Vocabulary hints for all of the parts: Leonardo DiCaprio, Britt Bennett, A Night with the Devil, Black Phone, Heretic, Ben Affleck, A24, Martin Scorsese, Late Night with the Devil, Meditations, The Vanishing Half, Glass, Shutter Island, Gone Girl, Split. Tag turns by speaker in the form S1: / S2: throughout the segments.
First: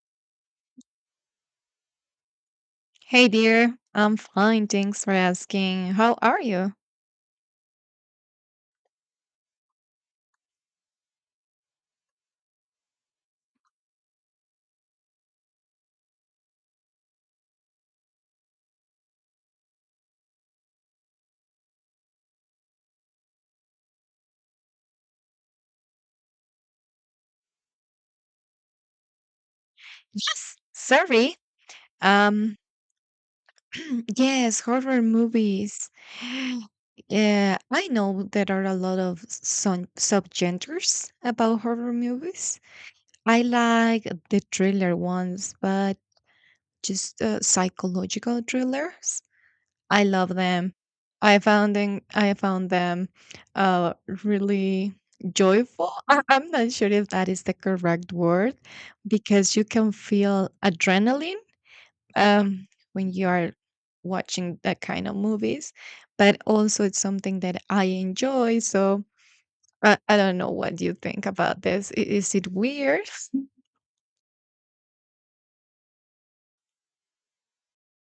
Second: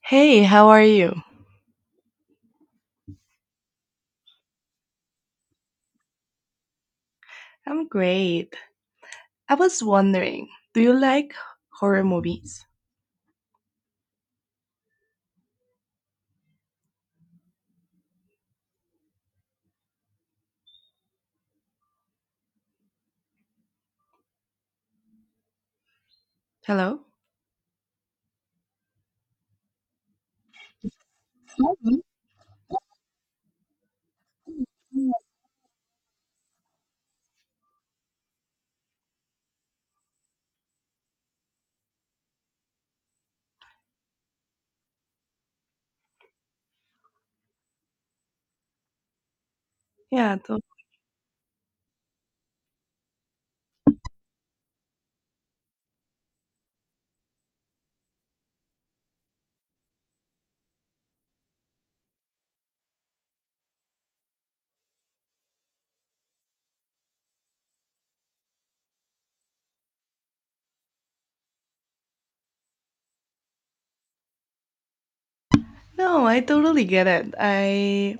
S1: Hey, how are you?
S2: Hey dear, I'm fine. Thanks for asking. How are you?
S1: I'm great. I was wondering, do you like horror movies? Hello?
S2: Yes, sorry.
S1: Mhm.
S2: Um, yes, horror movies. Yeah, I know there are a lot of subgenres about horror movies. I like the thriller ones, but just psychological thrillers. I love
S1: Yeah,
S2: them. I found them uh really joyful. I'm not sure if that is the correct word because you can feel adrenaline um when you are watching that kind of movies, but also it's something that I enjoy. So I don't know what you think about this. Is it weird?
S1: no, I totally get it. I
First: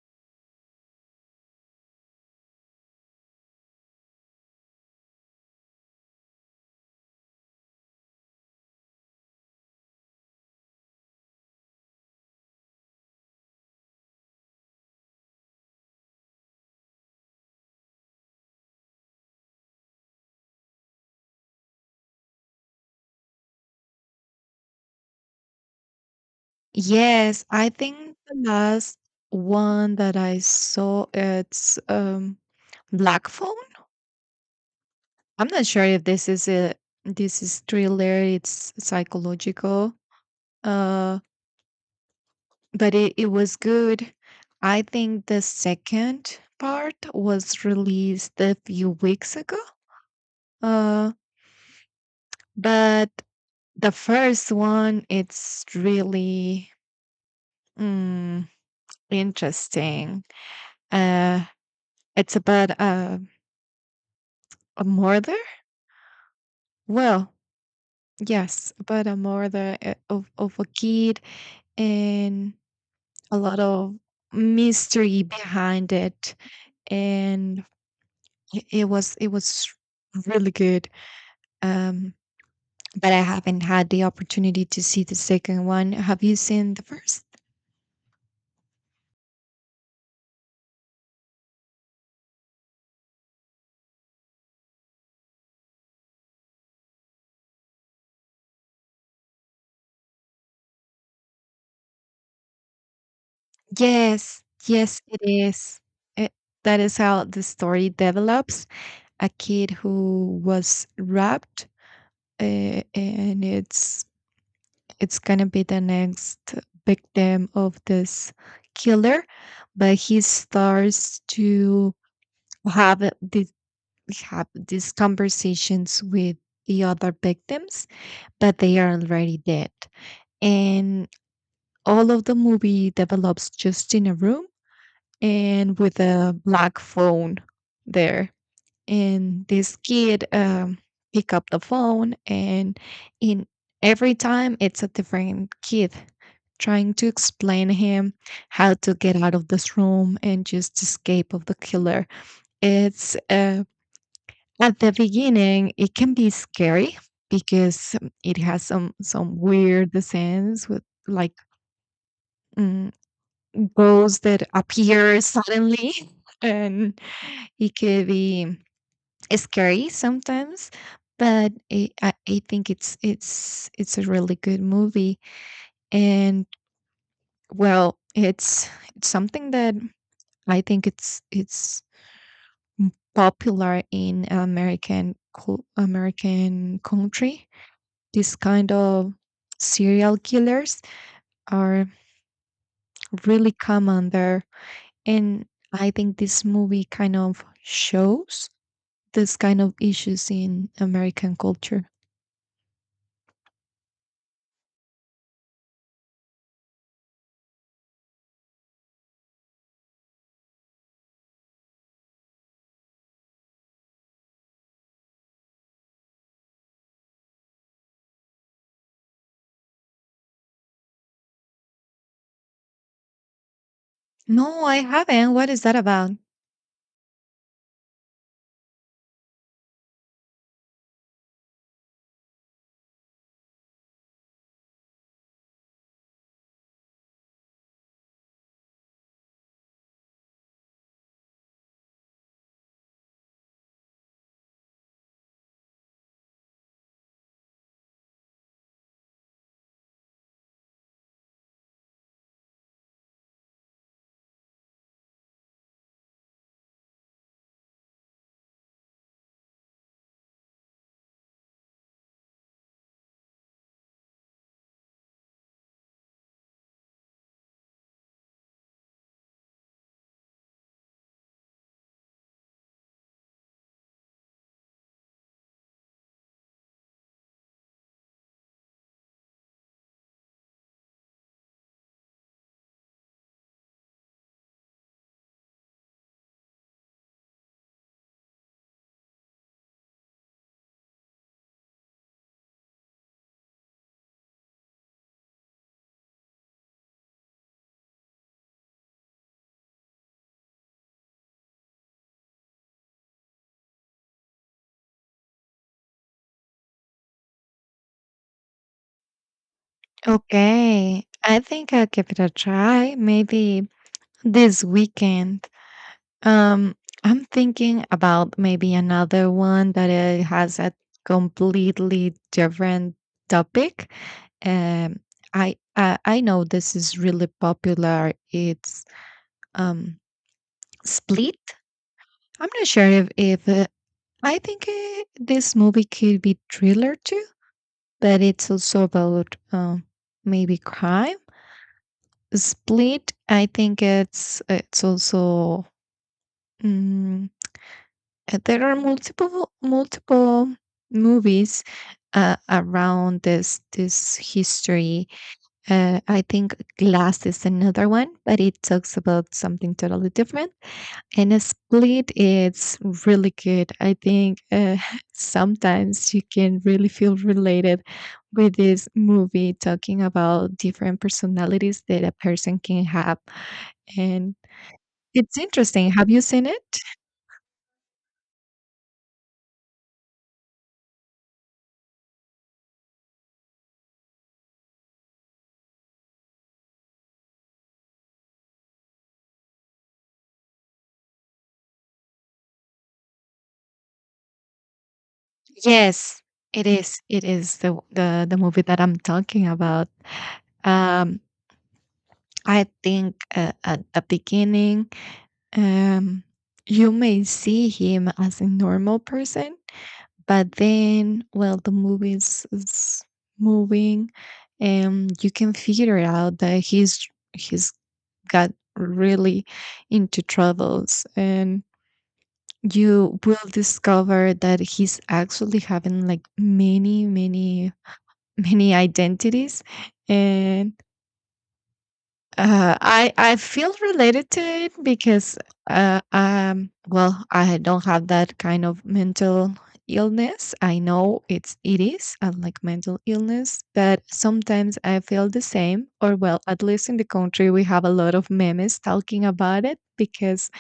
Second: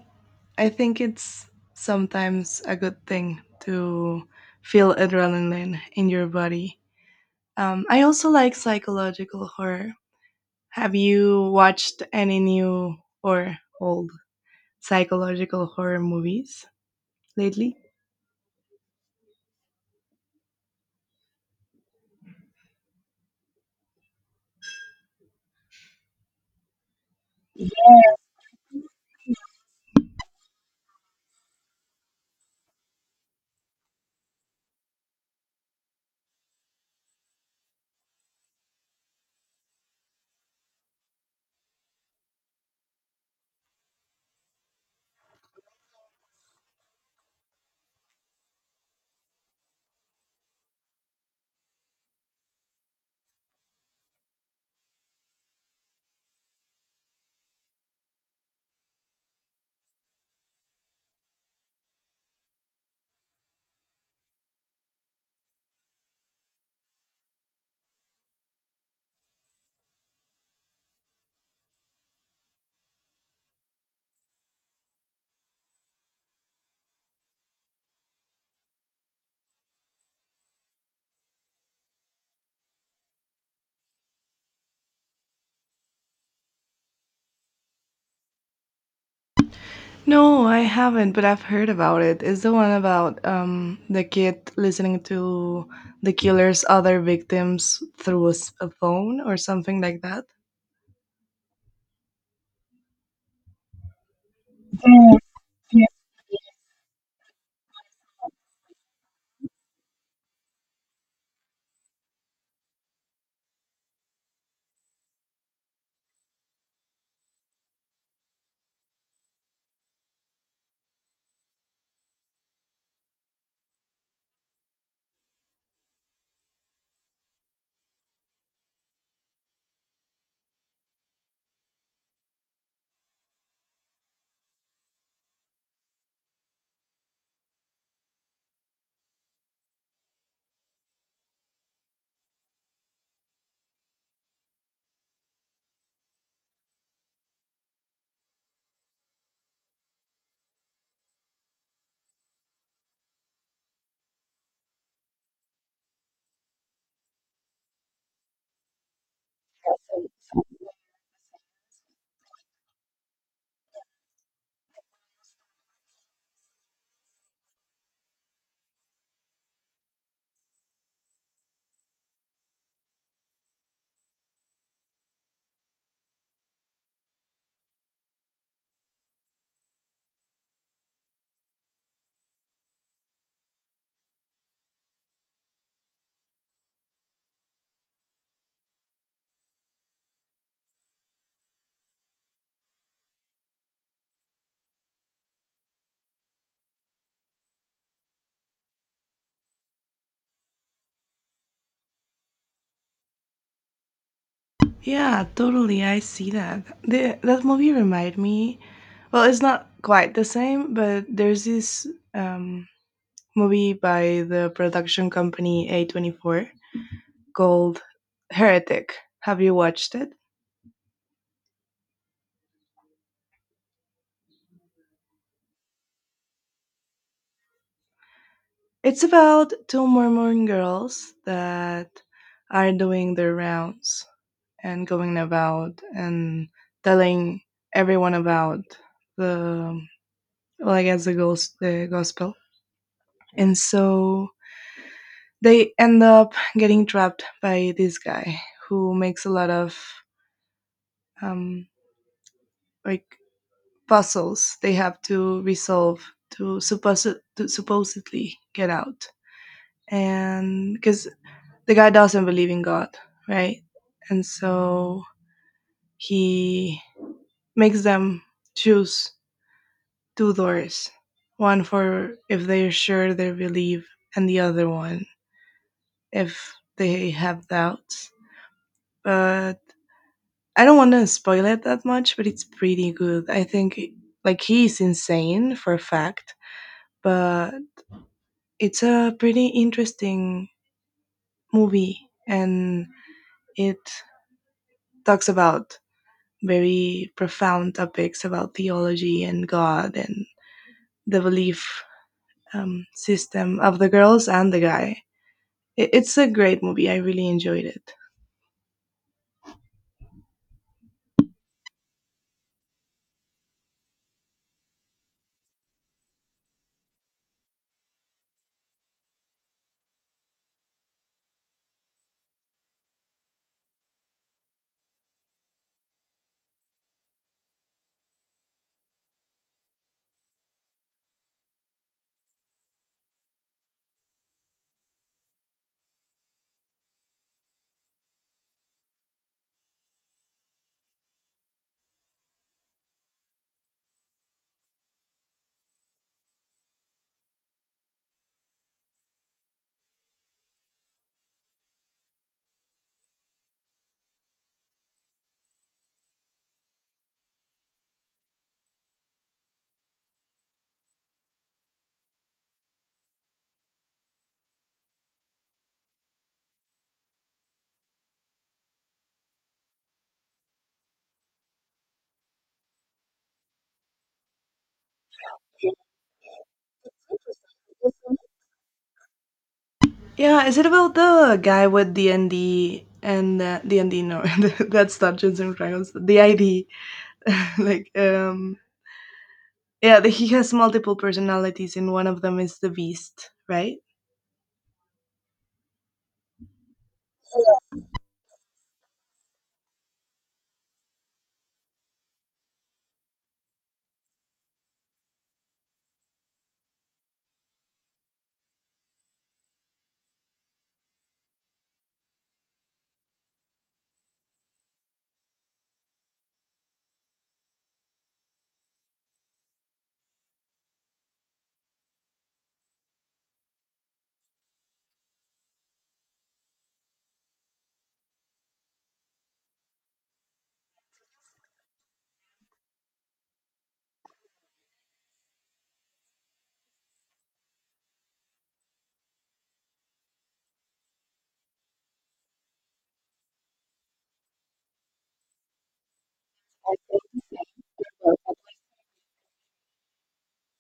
S1: I think it's sometimes a good thing to feel adrenaline in your body. I also like psychological horror. Have you watched any new or old psychological horror movies lately?
S2: Yes, I think the last one that I saw it's Black Phone. I'm not sure if this is thriller, it's psychological. Uh but it was good. I think the second part was released a few weeks ago. Uh but the first one it's really mm, interesting. Uh it's about a murder. Well, yes, but I'm more the of a kid and a lot of mystery behind it, and it was really good. Um, but I haven't had the opportunity to see the second one. Have you seen the first?
S1: No, I haven't, but I've heard about it. It's the one about the kid listening to the killer's other victims through a phone or something like that.
S2: Yes, yes, it is. It, that is how the story develops. A kid who was robbed, and it's going to be the next victim of this killer, but he starts to have this have these conversations with the other victims, but they are already dead, and all of the movie develops just in a room and with a black phone there. And this kid pick up the phone, and in every time it's a different kid trying to explain him how to get out of this room and just escape of the killer. It's At the beginning, it can be scary because it has some weird sense with like mm, ghosts that appear suddenly. And it could be scary sometimes, but I think it's a really good movie. And well, it's something that I think it's popular in American country. This kind of serial killers are really common there, and I think this movie kind of shows this kind of issues in American culture.
S1: Yeah, totally. I see that. That movie reminded me. Well, it's not quite the same, but there's this um, movie by the production company A24 called Heretic. Have you watched it?
S2: No, I haven't. What is that about?
S1: It's about two Mormon girls that are doing their rounds and going about and telling everyone about the, well, I guess the gospel. And so they end up getting trapped by this guy who makes a lot of um, like puzzles they have to resolve to, supposed to supposedly get out. And because the guy doesn't believe in God, right? And so he makes them choose two doors, one for if they're sure they believe, and the other one if they have doubts. But I don't want to spoil it that much, but it's pretty good. I think, like, he's insane for a fact, but it's a pretty interesting movie, and it talks about very profound topics about theology and God and the belief system of the girls and the guy. It's a great movie. I really enjoyed it.
S2: Okay. I think I'll give it a try maybe this weekend. Um, I'm thinking about maybe another one that has a completely different topic. Um, I know this is really popular. It's um Split. I'm not sure if I think this movie could be thriller too, but it's also about maybe crime. Split, I think it's also mm, there are multiple movies around this history. I think Glass is another one, but it talks about something totally different. And a split is really good. I think sometimes you can really feel related with this movie talking about different personalities that a person can have. And it's interesting. Have you seen it?
S1: Yeah, is it about the guy with the ND and the ND? No, that's Dungeons and Dragons. The ID, like yeah, he has multiple personalities, and one of them is the Beast, right?
S2: Yes, it is. It is the movie that I'm talking about. Um, I think at the beginning, um, you may see him as a normal person, but then, well, the movie is moving, and you can figure out that he's got really into troubles, and you will discover that he's actually having like many, many, many identities, and I feel related to it because well, I don't have that kind of mental illness. I know it is like mental illness, but sometimes I feel the same. Or well, at least in the country we have a lot of memes talking about it because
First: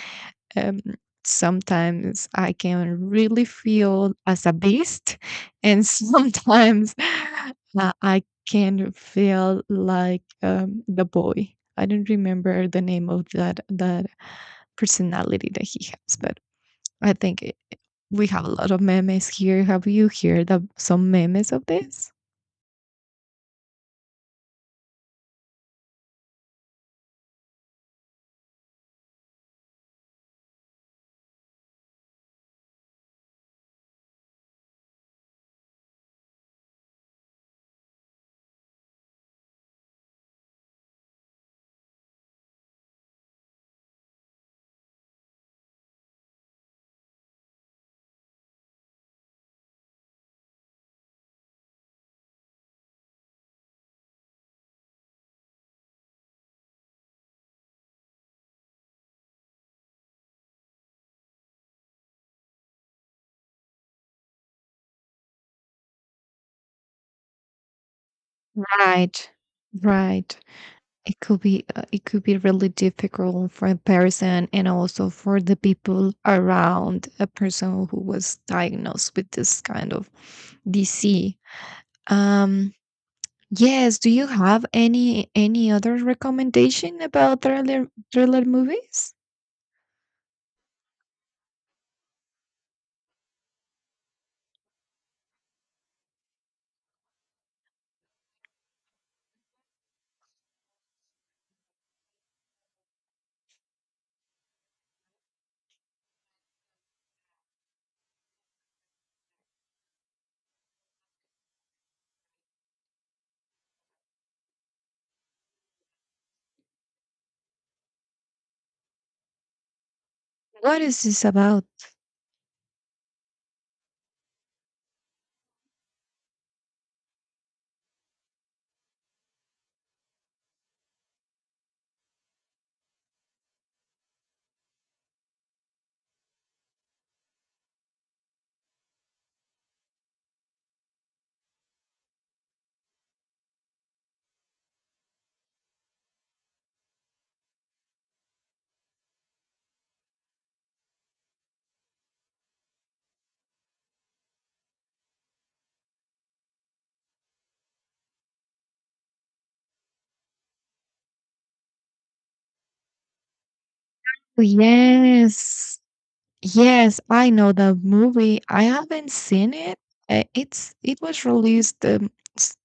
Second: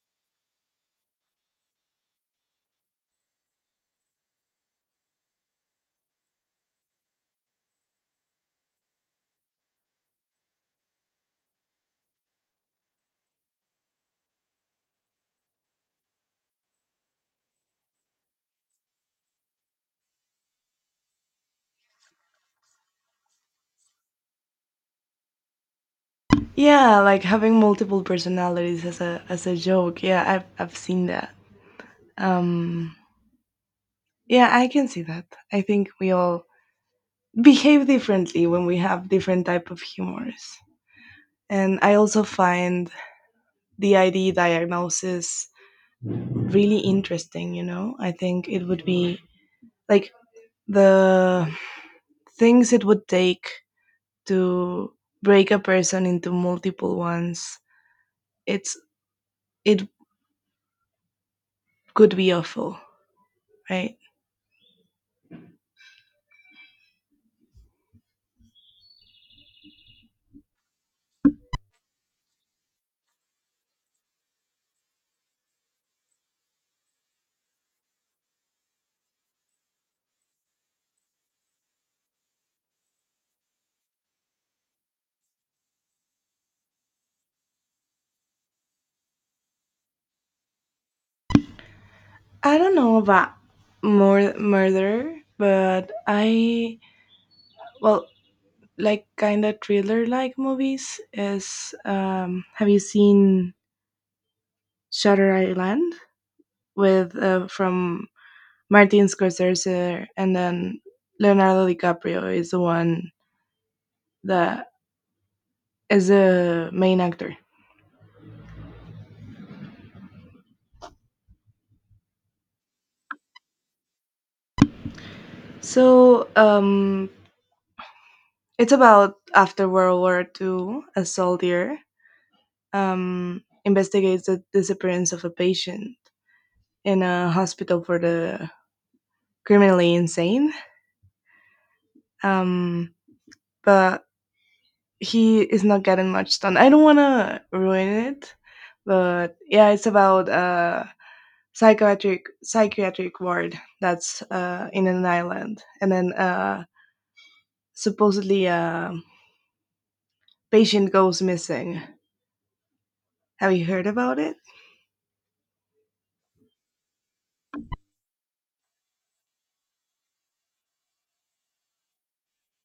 S2: um, sometimes I can really feel as a Beast, and sometimes I can feel like the boy. I don't remember the name of that personality that he has, but I think we have a lot of memes here. Have you heard of some memes of this?
S1: Yeah, like having multiple personalities as a joke. Yeah, I've seen that. Um, Yeah, I can see that. I think we all behave differently when we have different type of humors. And I also find the ID diagnosis really interesting, you know? I think it would be like the things it would take to break a person into multiple ones. It's it could be awful, right?
S2: Right. Right. It could be really difficult for a person, and also for the people around a person who was diagnosed with this kind of disease. Um yes, do you have any other recommendation about thriller movies?
S1: I don't know about more murder, but I well, like, kind of thriller like movies is, have you seen Shutter Island with from Martin Scorsese, and then Leonardo DiCaprio is the one that is the main actor.
S2: What is this about?
S1: So it's about, after World War II, a soldier investigates the disappearance of a patient in a hospital for the criminally insane. Um but he is not getting much done. I don't want to ruin it, but yeah, it's about a psychiatric ward that's in an island, and then supposedly a patient goes missing. Have you heard about it?
S2: Yes. Yes, I know the movie. I haven't seen it. It was released s-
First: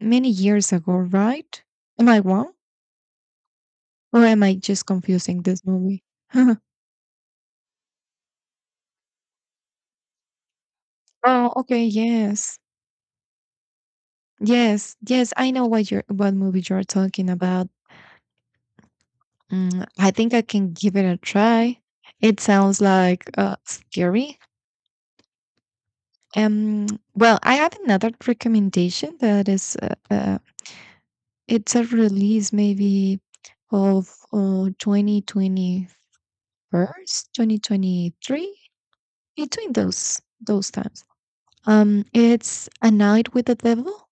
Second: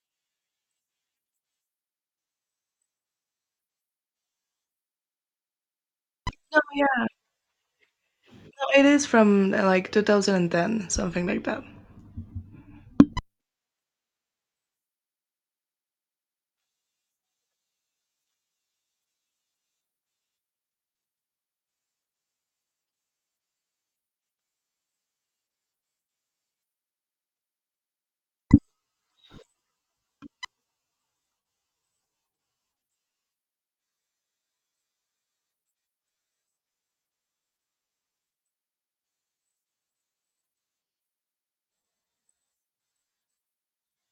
S2: many years ago, right? Am I wrong? Or am I just confusing this movie?
S1: Yeah, no, it is from like 2010, something like
S2: Oh,
S1: that.
S2: okay, yes. Yes, yes, I know what movie you're talking about. Mm, I think I can give it a try. It sounds like scary. Um, well, I have another recommendation that is it's a release maybe of 2021st, 2023, between those times. It's A Night with the Devil.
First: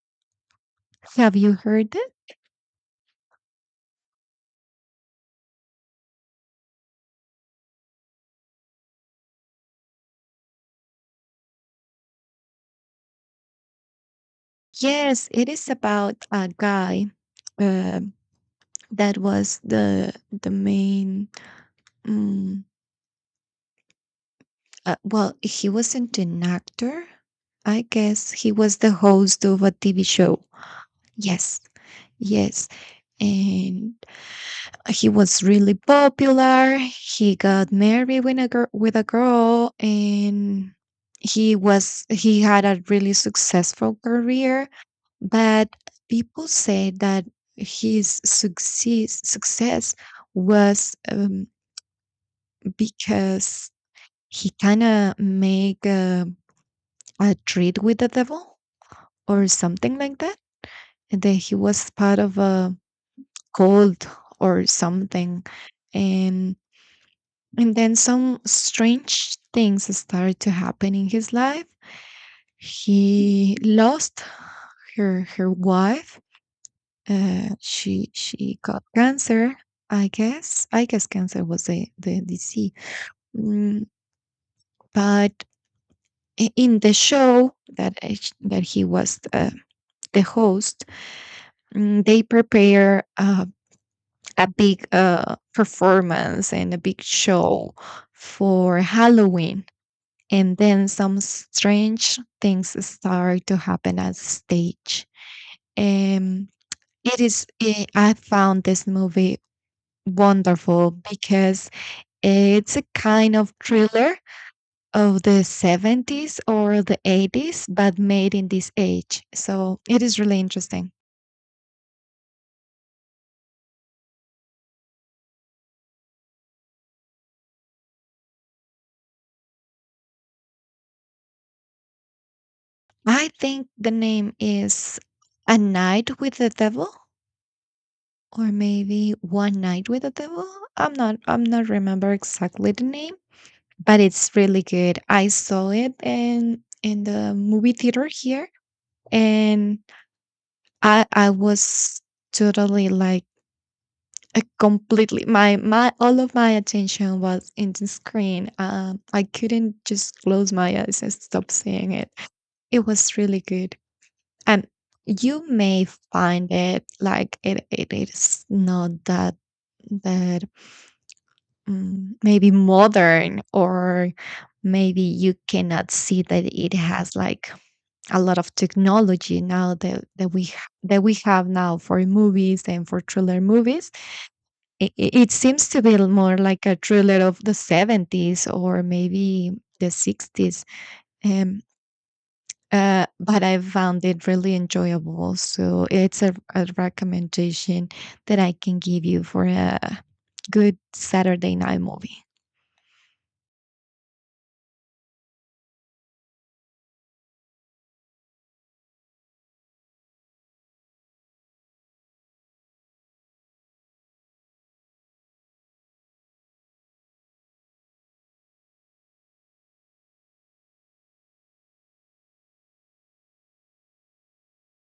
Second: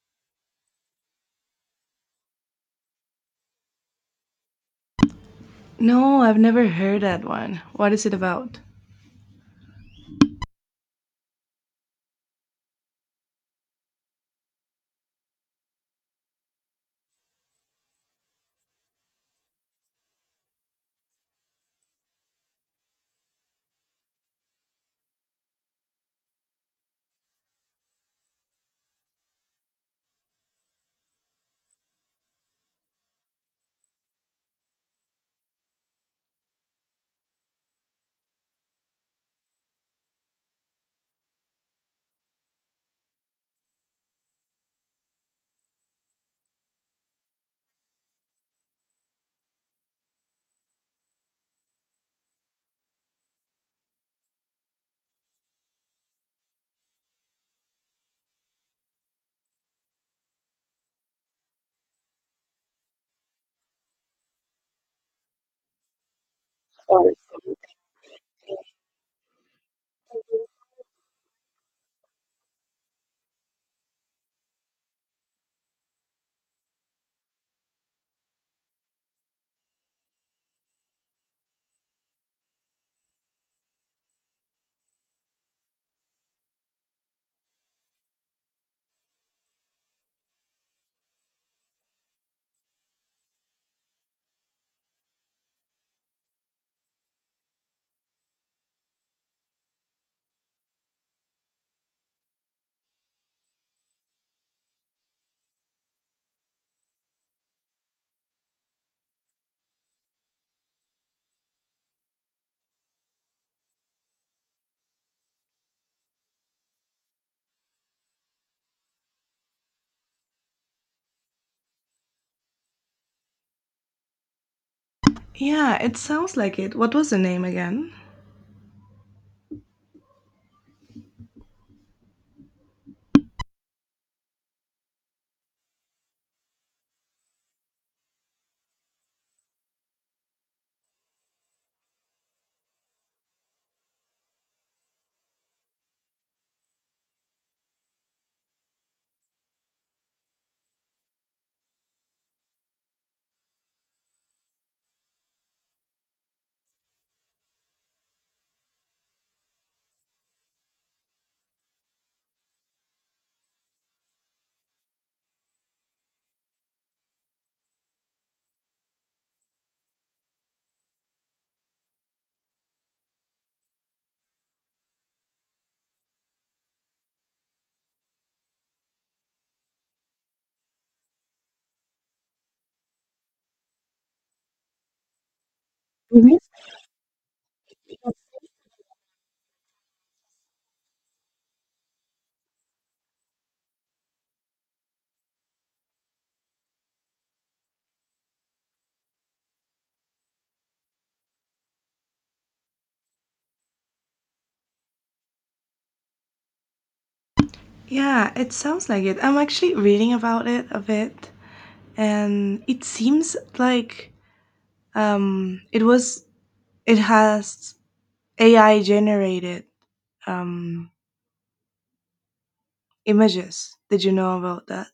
S2: Have you heard it?
S1: No, I've never heard that one. What is it about?
S2: Yes, it is about a guy uh, that was the main. Um, well, he wasn't an actor. I guess he was the host of a TV show. Yes, yes, and he was really popular. He got married with a girl, and he had a really successful career. But people say that his success was because he kind of make a treat with the devil or something like that, and that he was part of a cult or something. And
S1: Sorry.
S2: And then some strange things started to happen in his life. He lost her wife. She got cancer. I guess cancer was the disease. Mm, but in the show that he was the host, they prepare a big performance and a big show for Halloween. And then some strange things start to happen at stage. Um, I found this movie wonderful because it's a kind of thriller of the 70s or the 80s, but made in this age. So it is really interesting.
S1: Yeah, it sounds like it. What was the name again?
S2: I think the name is A Night with the Devil, or maybe One Night with the Devil. I'm not remember exactly the name, but it's really good. I saw it in the movie theater here, and I was totally like completely my my all of my attention was in the screen. I couldn't just close my eyes and stop seeing it. It was really good, and you may find it like it is not that maybe modern, or maybe you cannot see that it has like a lot of technology now that we have now for movies and for thriller movies. It seems to be more like a thriller of the 70s or maybe the 60s. um, but I found it really enjoyable, so it's a recommendation that I can give you for a good Saturday night movie.
S1: Yeah, it sounds like it. I'm actually reading about it a bit, and it seems like um, it was it has AI generated um, images. Did you know about that?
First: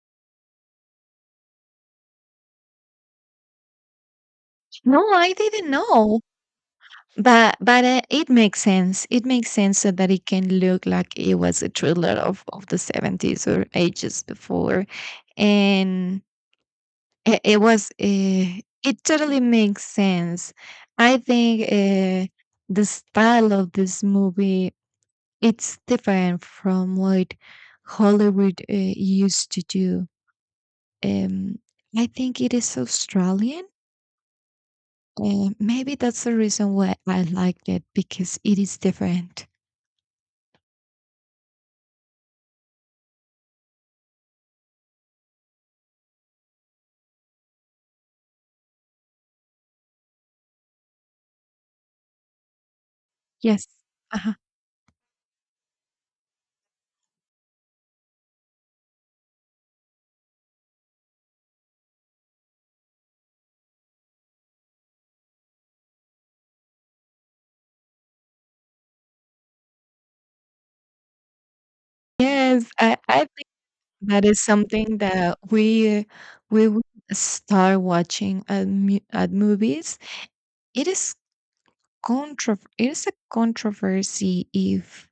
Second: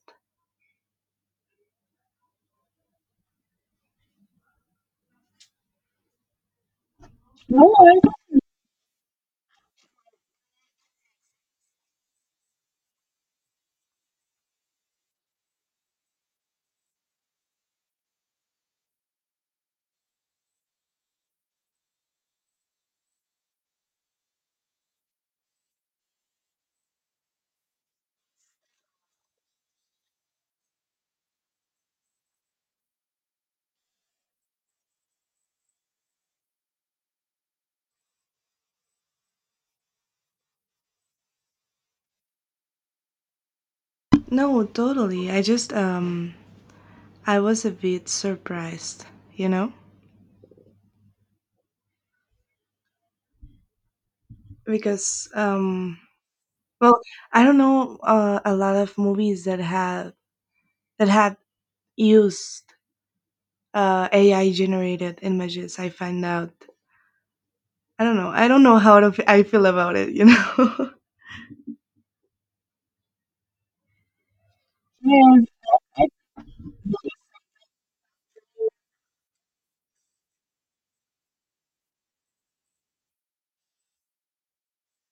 S2: No, I didn't know. But it makes sense. It makes sense so that it can look like it was a thriller of the 70s or ages before. And It, it was, uh, it totally makes sense. I think the style of this movie, it's different from what Hollywood used to do. Um, I think it is Australian. Maybe that's the reason why I like it because it is different.
S1: No, totally. I was a bit surprised, you know,
S2: Yes. Uh-huh.
S1: because well, I don't know a lot of movies that had used AI generated images. I find out I don't know. I don't know I feel about it, you know?
S2: Yes, I think that is something that we will start watching at movies. It is it's a controversy if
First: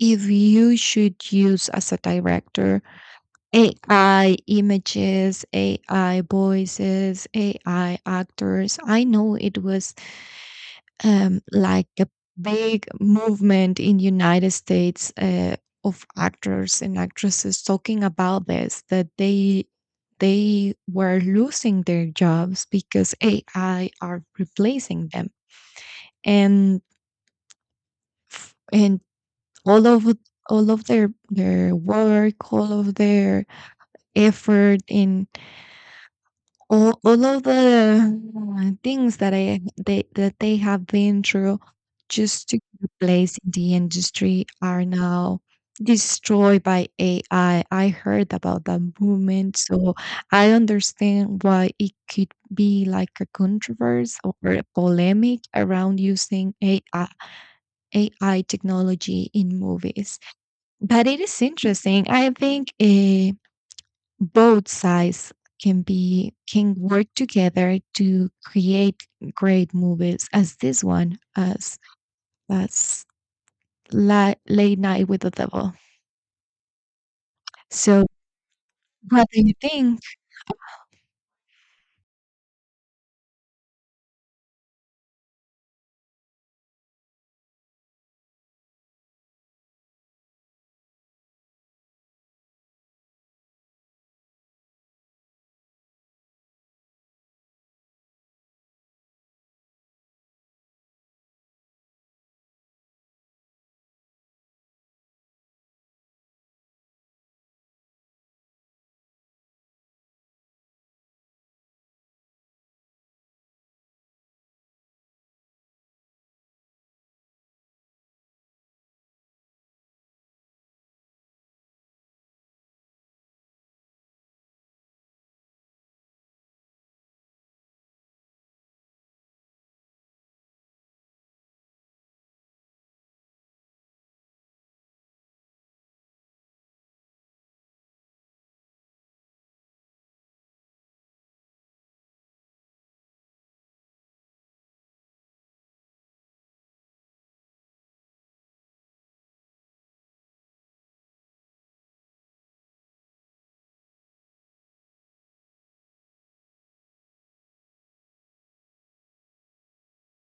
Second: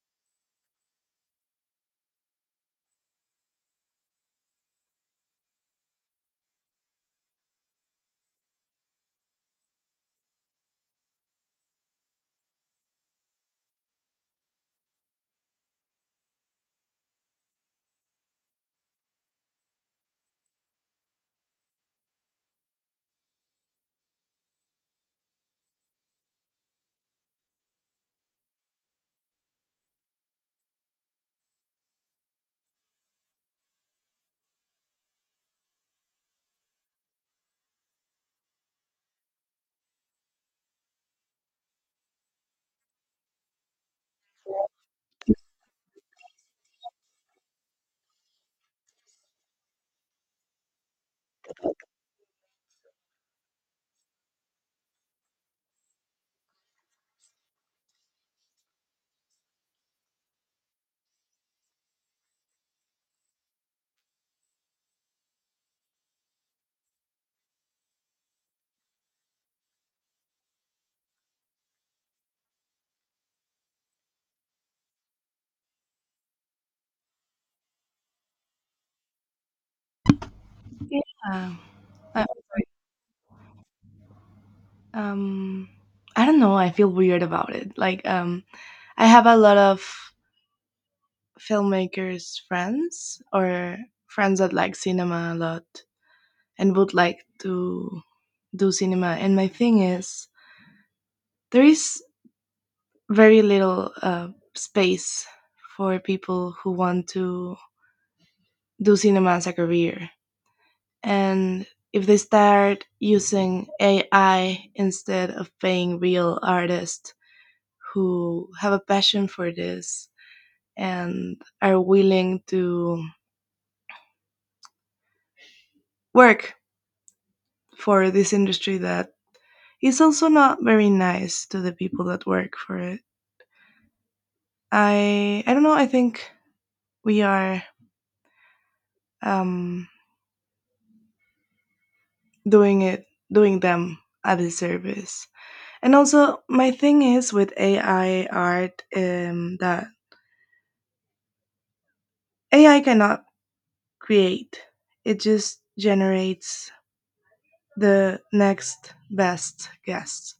S2: if you should use as a director AI images, AI voices, AI actors. I know it was like a big movement in United States of actors and actresses talking about this that they were losing their jobs because AI are replacing them, and and all of all of their work, all of their effort, and all of the things that they have been through just to get a place in the industry are now destroyed by AI. I heard about that movement, so I understand why it could be like a controversy or a polemic around using AI technology in movies. But it is interesting. I think both sides can work together to create great movies, as this one, as Late Night with the Devil. So, what do you think?
S1: Yeah. Uh, Um, I don't know. I feel weird about it. Like, I have a lot of filmmakers friends or friends that like cinema a lot and would like to do cinema. And my thing is, there is very little space for people who want to do cinema as a career. And if they start using AI instead of paying real artists who have a passion for this and are willing to work for this industry that is also not very nice to the people that work for it. I don't know. I think we are um, doing it doing them a disservice. And also, my thing is with AI art that AI cannot create. It just generates the next best guess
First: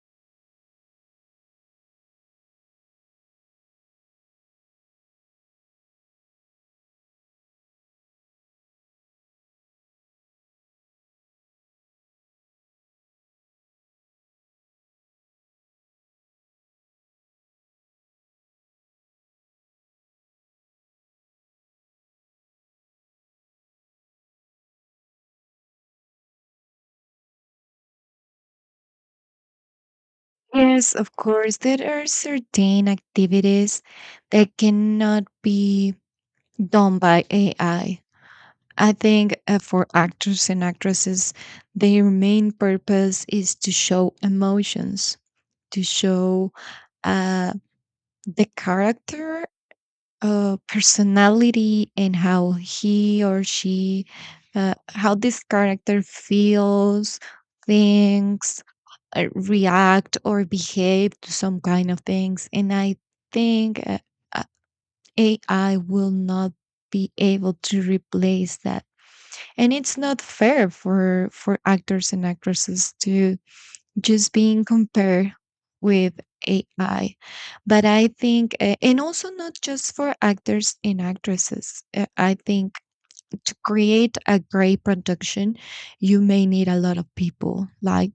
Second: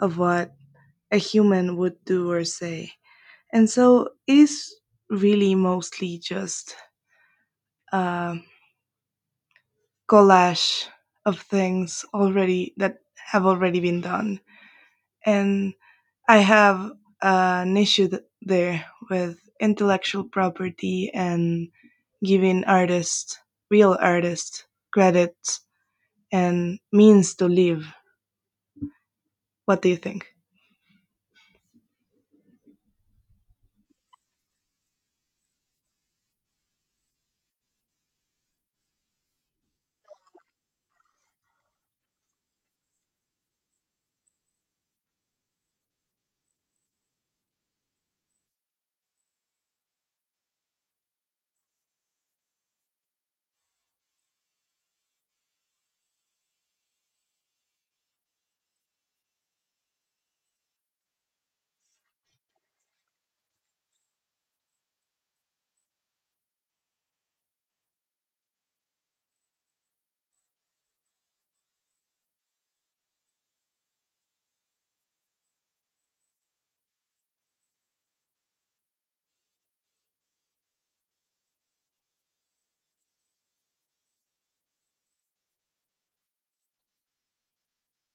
S1: of what a human would do or say. And so it is really mostly just a collage of things already that have already been done. And I have an issue there with intellectual property and giving artists, real artists, credit and means to live. What do you think?
S2: Yes, of course, there are certain activities that cannot be done by AI. I I think for actors and actresses, their main purpose is to show emotions, to show uh, the character, personality, and how he or she, how this character feels, thinks, react, or behave to some kind of things. And I think uh, AI will not be able to replace that, and it's not fair for actors and actresses to just being compared with AI. But I think, and also not just for actors and actresses, I think to create a great production, you may need a lot of people, like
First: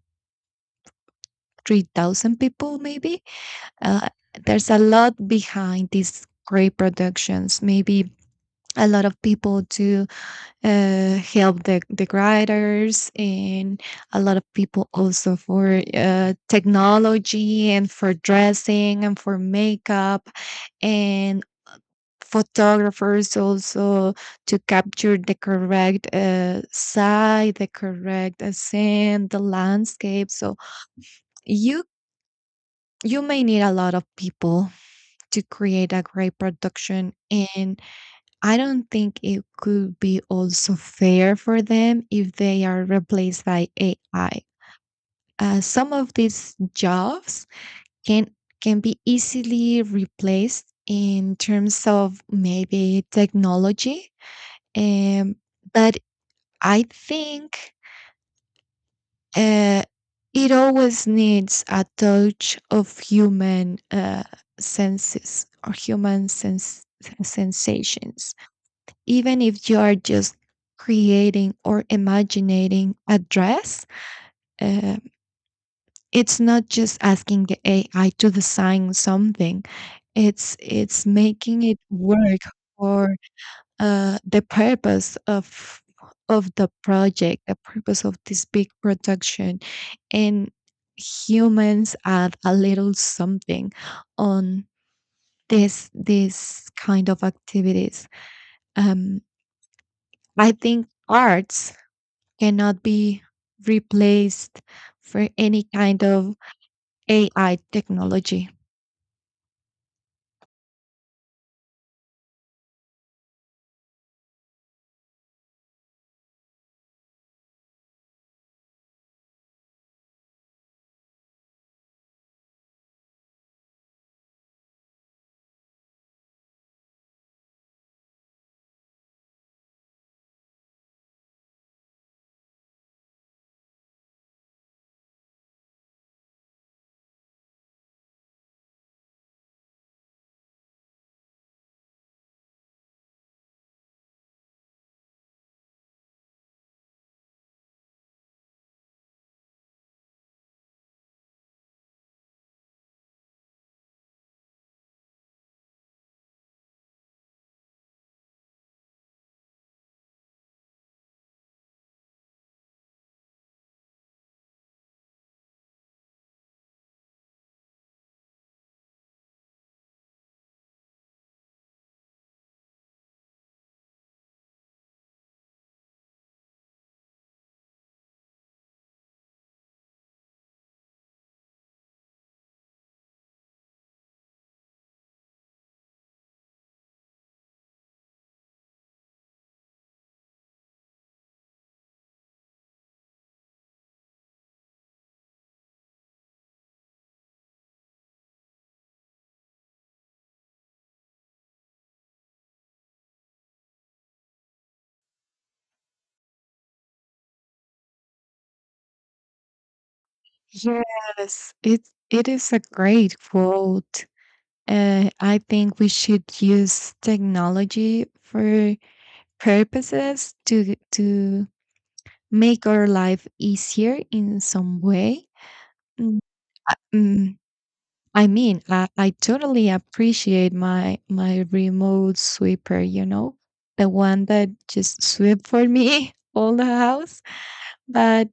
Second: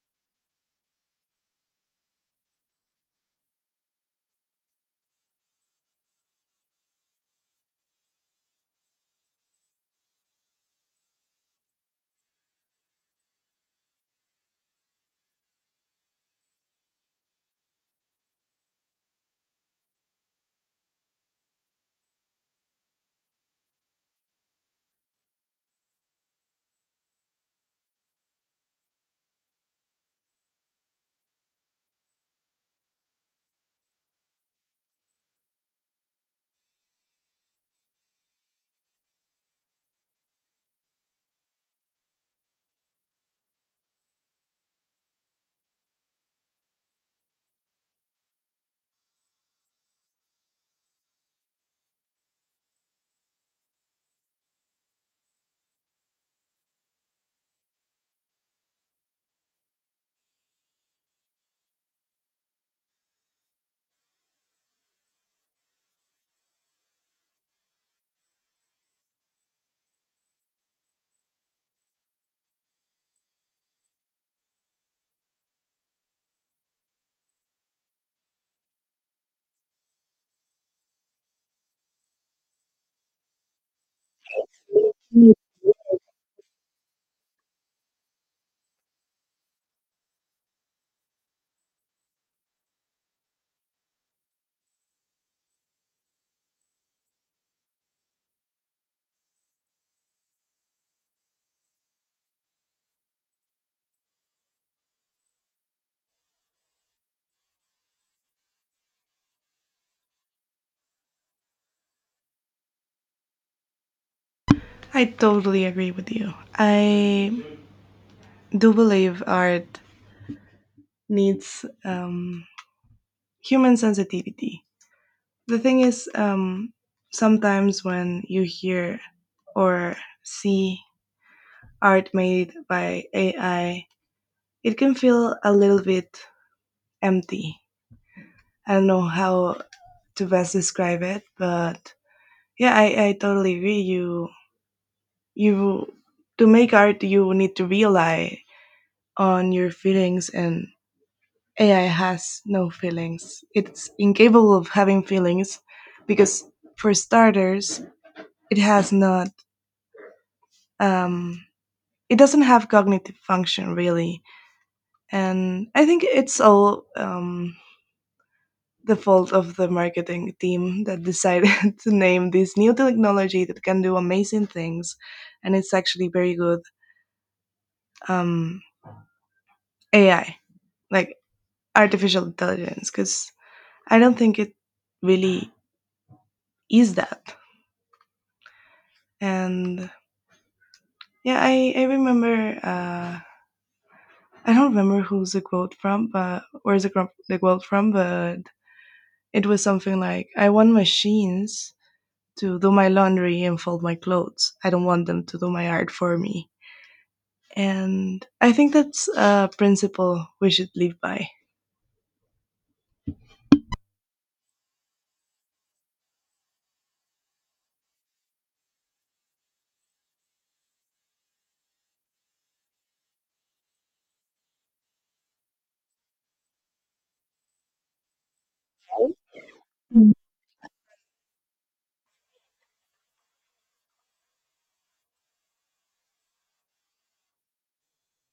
S2: 3,000 people, maybe. Uh, there's a lot behind these great productions, maybe a lot of people to help the writers, and a lot of people also for technology and for dressing and for makeup, and photographers also to capture the correct scene, the landscape. So you you may need a lot of people to create a great production, and I don't think it could be also fair for them if they are replaced by AI. Some of these jobs can can be easily replaced in terms of maybe technology, um, but I think uh, it always needs a touch of human senses, or human sense sensations. Even if you are just creating or imagining a dress, uh, it's not just asking the AI to design something. It's making it work for the purpose of the project the purpose of this big production. And humans add a little something on this kind of activities. um I think arts cannot be replaced for any kind of AI technology.
S1: I totally agree with you. I do believe art needs human sensitivity. The thing is, sometimes when you hear or see art made by AI, it can feel a little bit empty. I don't know how to best describe it, but yeah, I totally agree. You to make art, you need to rely on your feelings, and AI has no feelings. It's incapable of having feelings because, for starters, it has not. Um, it doesn't have cognitive function really, and I think it's all the fault of the marketing team that decided to name this new technology that can do amazing things, and it's actually very good um, AI, like artificial intelligence, because I don't think it really is that, and yeah, I remember. I don't remember who's the quote from, but where's the quote from? But it was something like, "I want machines to do my laundry and fold my clothes. I don't want them to do my art for me." And I think that's a principle we should live by.
S2: Yes, it is a great quote. I think we should use technology for purposes to make our life easier in some way. Mm, uh, mm, I mean, I totally
S1: Mm.
S2: appreciate my remote sweeper, the one that just sweep for me all the house. But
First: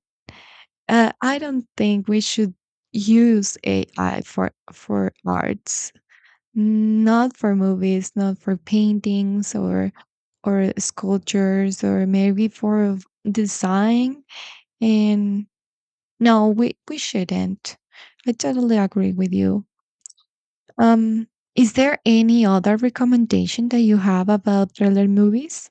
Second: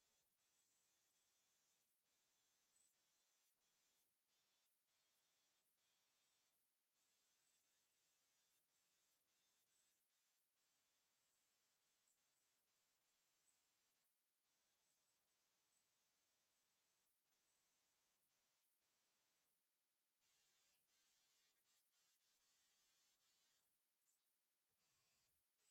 S2: I don't think we should use AI for arts, not for movies, not for paintings, or sculptures, or maybe for design. And no, we shouldn't. I totally agree with you. Um, is there any other recommendation that you have about thriller movies?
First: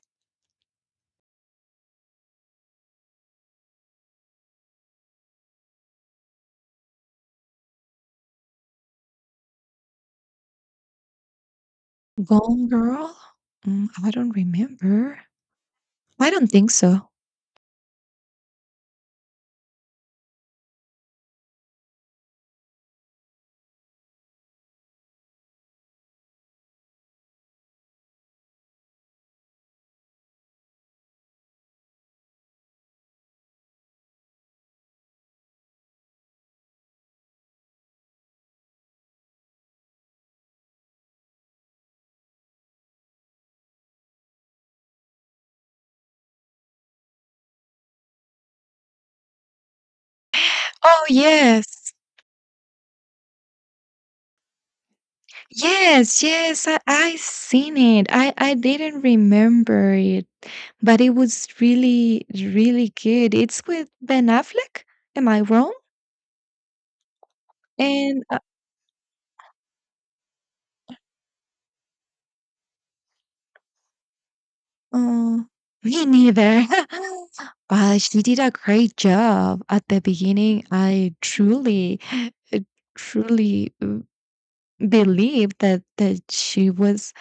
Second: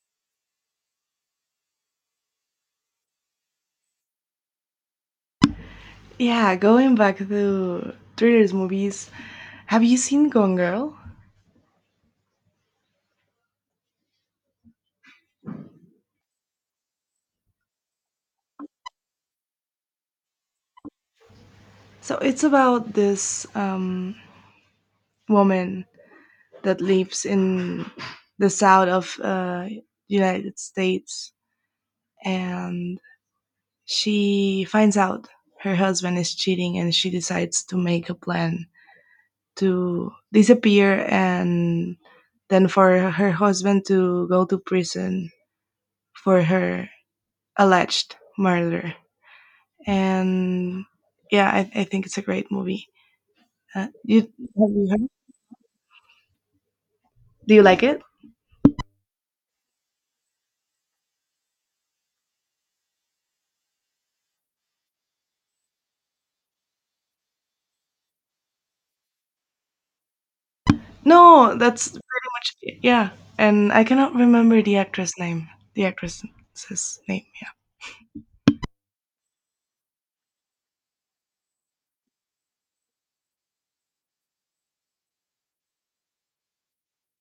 S1: Yeah, going back to thrillers movies, have you seen Gone Girl?
S2: Gone Girl? Mm, I don't remember. I don't think so.
S1: So it's about this woman that lives in the south of United States, and she finds out her husband is cheating, and she decides to make a plan to disappear and then for her husband to go to prison for her alleged murder. And
S2: Oh
S1: yeah, I
S2: yes.
S1: think it's a great movie. You have you heard?
S2: Yes, yes, I
S1: Do you
S2: seen
S1: like it?
S2: it. I didn't remember it, but it was really, really good. It's with Ben Affleck. Am I wrong? And
S1: No, that's pretty much it. Yeah. And I cannot remember the actress
S2: Oh,
S1: name, the
S2: me neither.
S1: actress's name.
S2: She did a great job at the beginning. I truly, uh, truly believed that she was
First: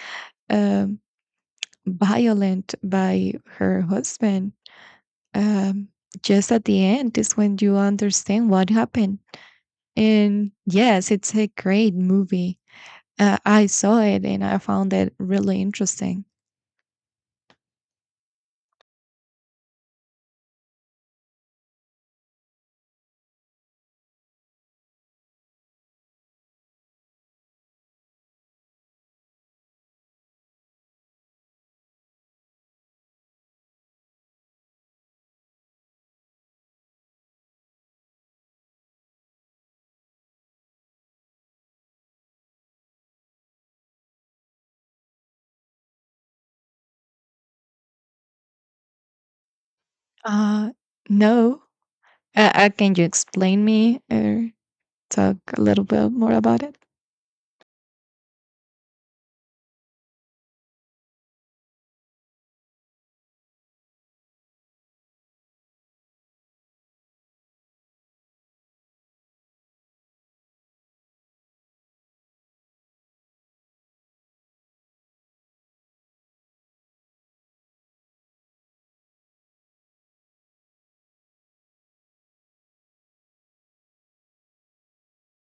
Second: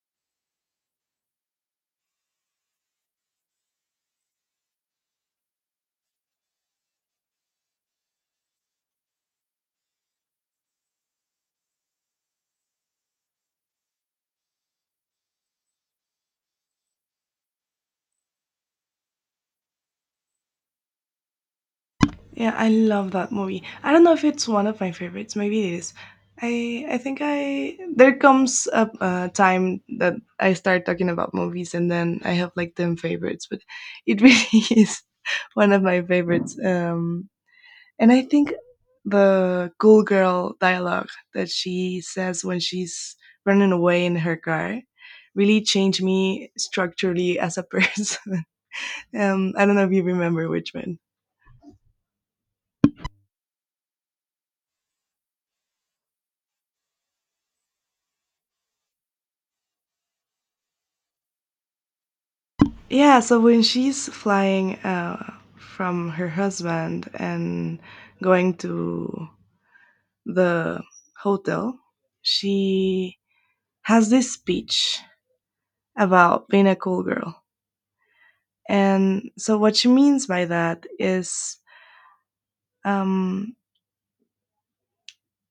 S2: um, violent by her husband. Um, just at the end is when you understand what happened. And yes, it's a great movie. I saw it and I found it really interesting.
S1: Yeah, I love that movie. I don't know if it's one of my favorites. Maybe it is. I think I there comes a time that I start talking about movies, and then I have like 10 favorites, but it really is one of my favorites. And I think the Ghoul Girl dialogue that she says when she's running away in her car really changed me structurally as a person. I don't know if you remember
S2: Uh,
S1: which one.
S2: no. Can you explain me or talk a little bit more about it?
S1: Yeah, so when she's flying from her husband and going to the hotel, she has this speech about being a cool girl. And so, what she means by that is um,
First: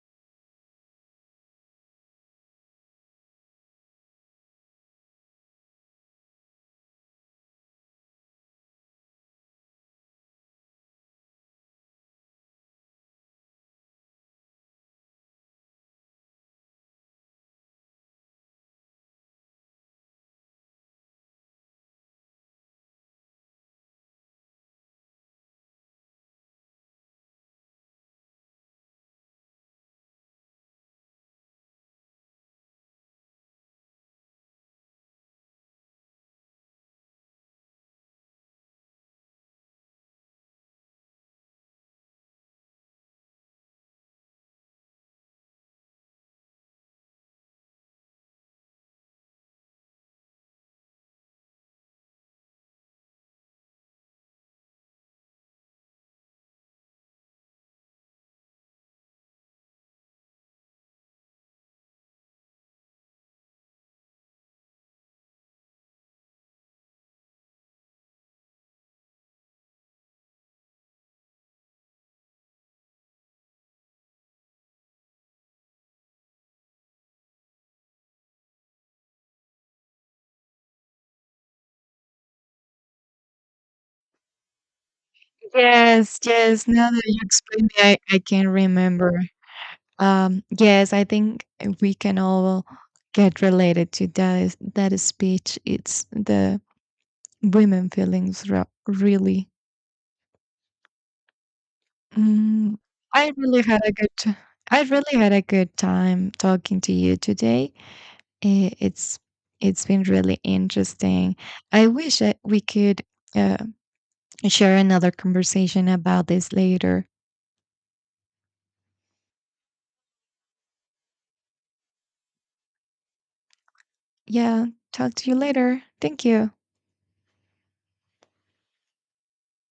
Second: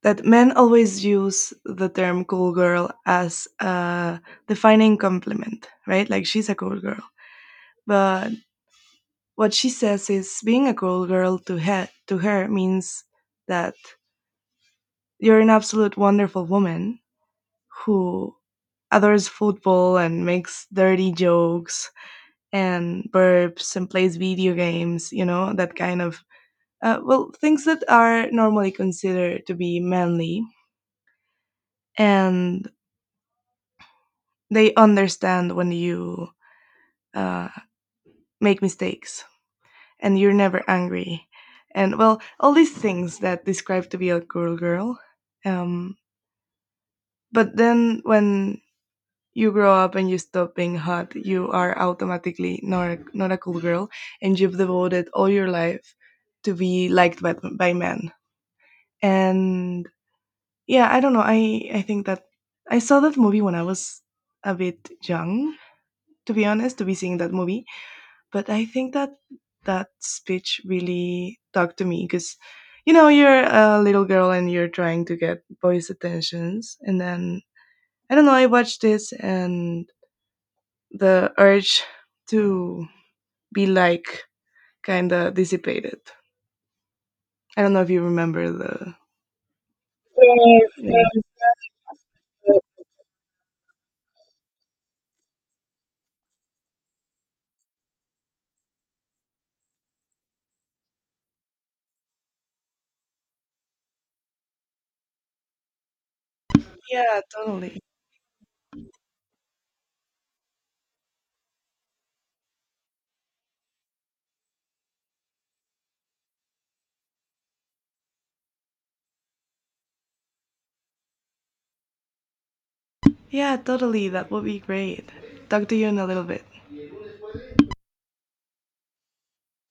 S1: that men always use the term cool girl as a defining compliment, right? Like she's a cool girl. But what she says is being a cool girl to her means that you're an absolute wonderful woman who adores football and makes dirty jokes and burps and plays video games, that kind of well, things that are normally considered to be manly. And they understand when you uh, make mistakes and you're never angry, and well, all these things that describe to be a girl um, but then when you grow up and you stop being hot, you are automatically not a cool girl, and you've devoted all your life to be liked by men, and yeah, I don't know, I think that I saw that movie when I was a bit young, to be honest, to be seeing that movie. But I think that that speech really talked to me because you're a little girl and you're trying to get boys' attentions, and then I don't know. I watched this and the urge to be like kind of dissipated.
S2: Yes, yes. Now that you
S1: I
S2: explain
S1: don't
S2: me,
S1: know if
S2: I,
S1: you
S2: I can
S1: remember the.
S2: remember.
S1: Yes,
S2: Yes, I
S1: Yeah.
S2: think we can
S1: Yes.
S2: all get related to that speech. It's the women feelings really. Mm, I really had a good t- I really had a good time talking to you
S1: Yeah,
S2: today.
S1: totally.
S2: I- It's it's been really interesting. I wish that we could uh, share another conversation about this later.
S1: Yeah, totally. That would be
S2: Yeah,
S1: great.
S2: talk to you
S1: Talk to
S2: later.
S1: you in a little
S2: Thank
S1: bit.
S2: you.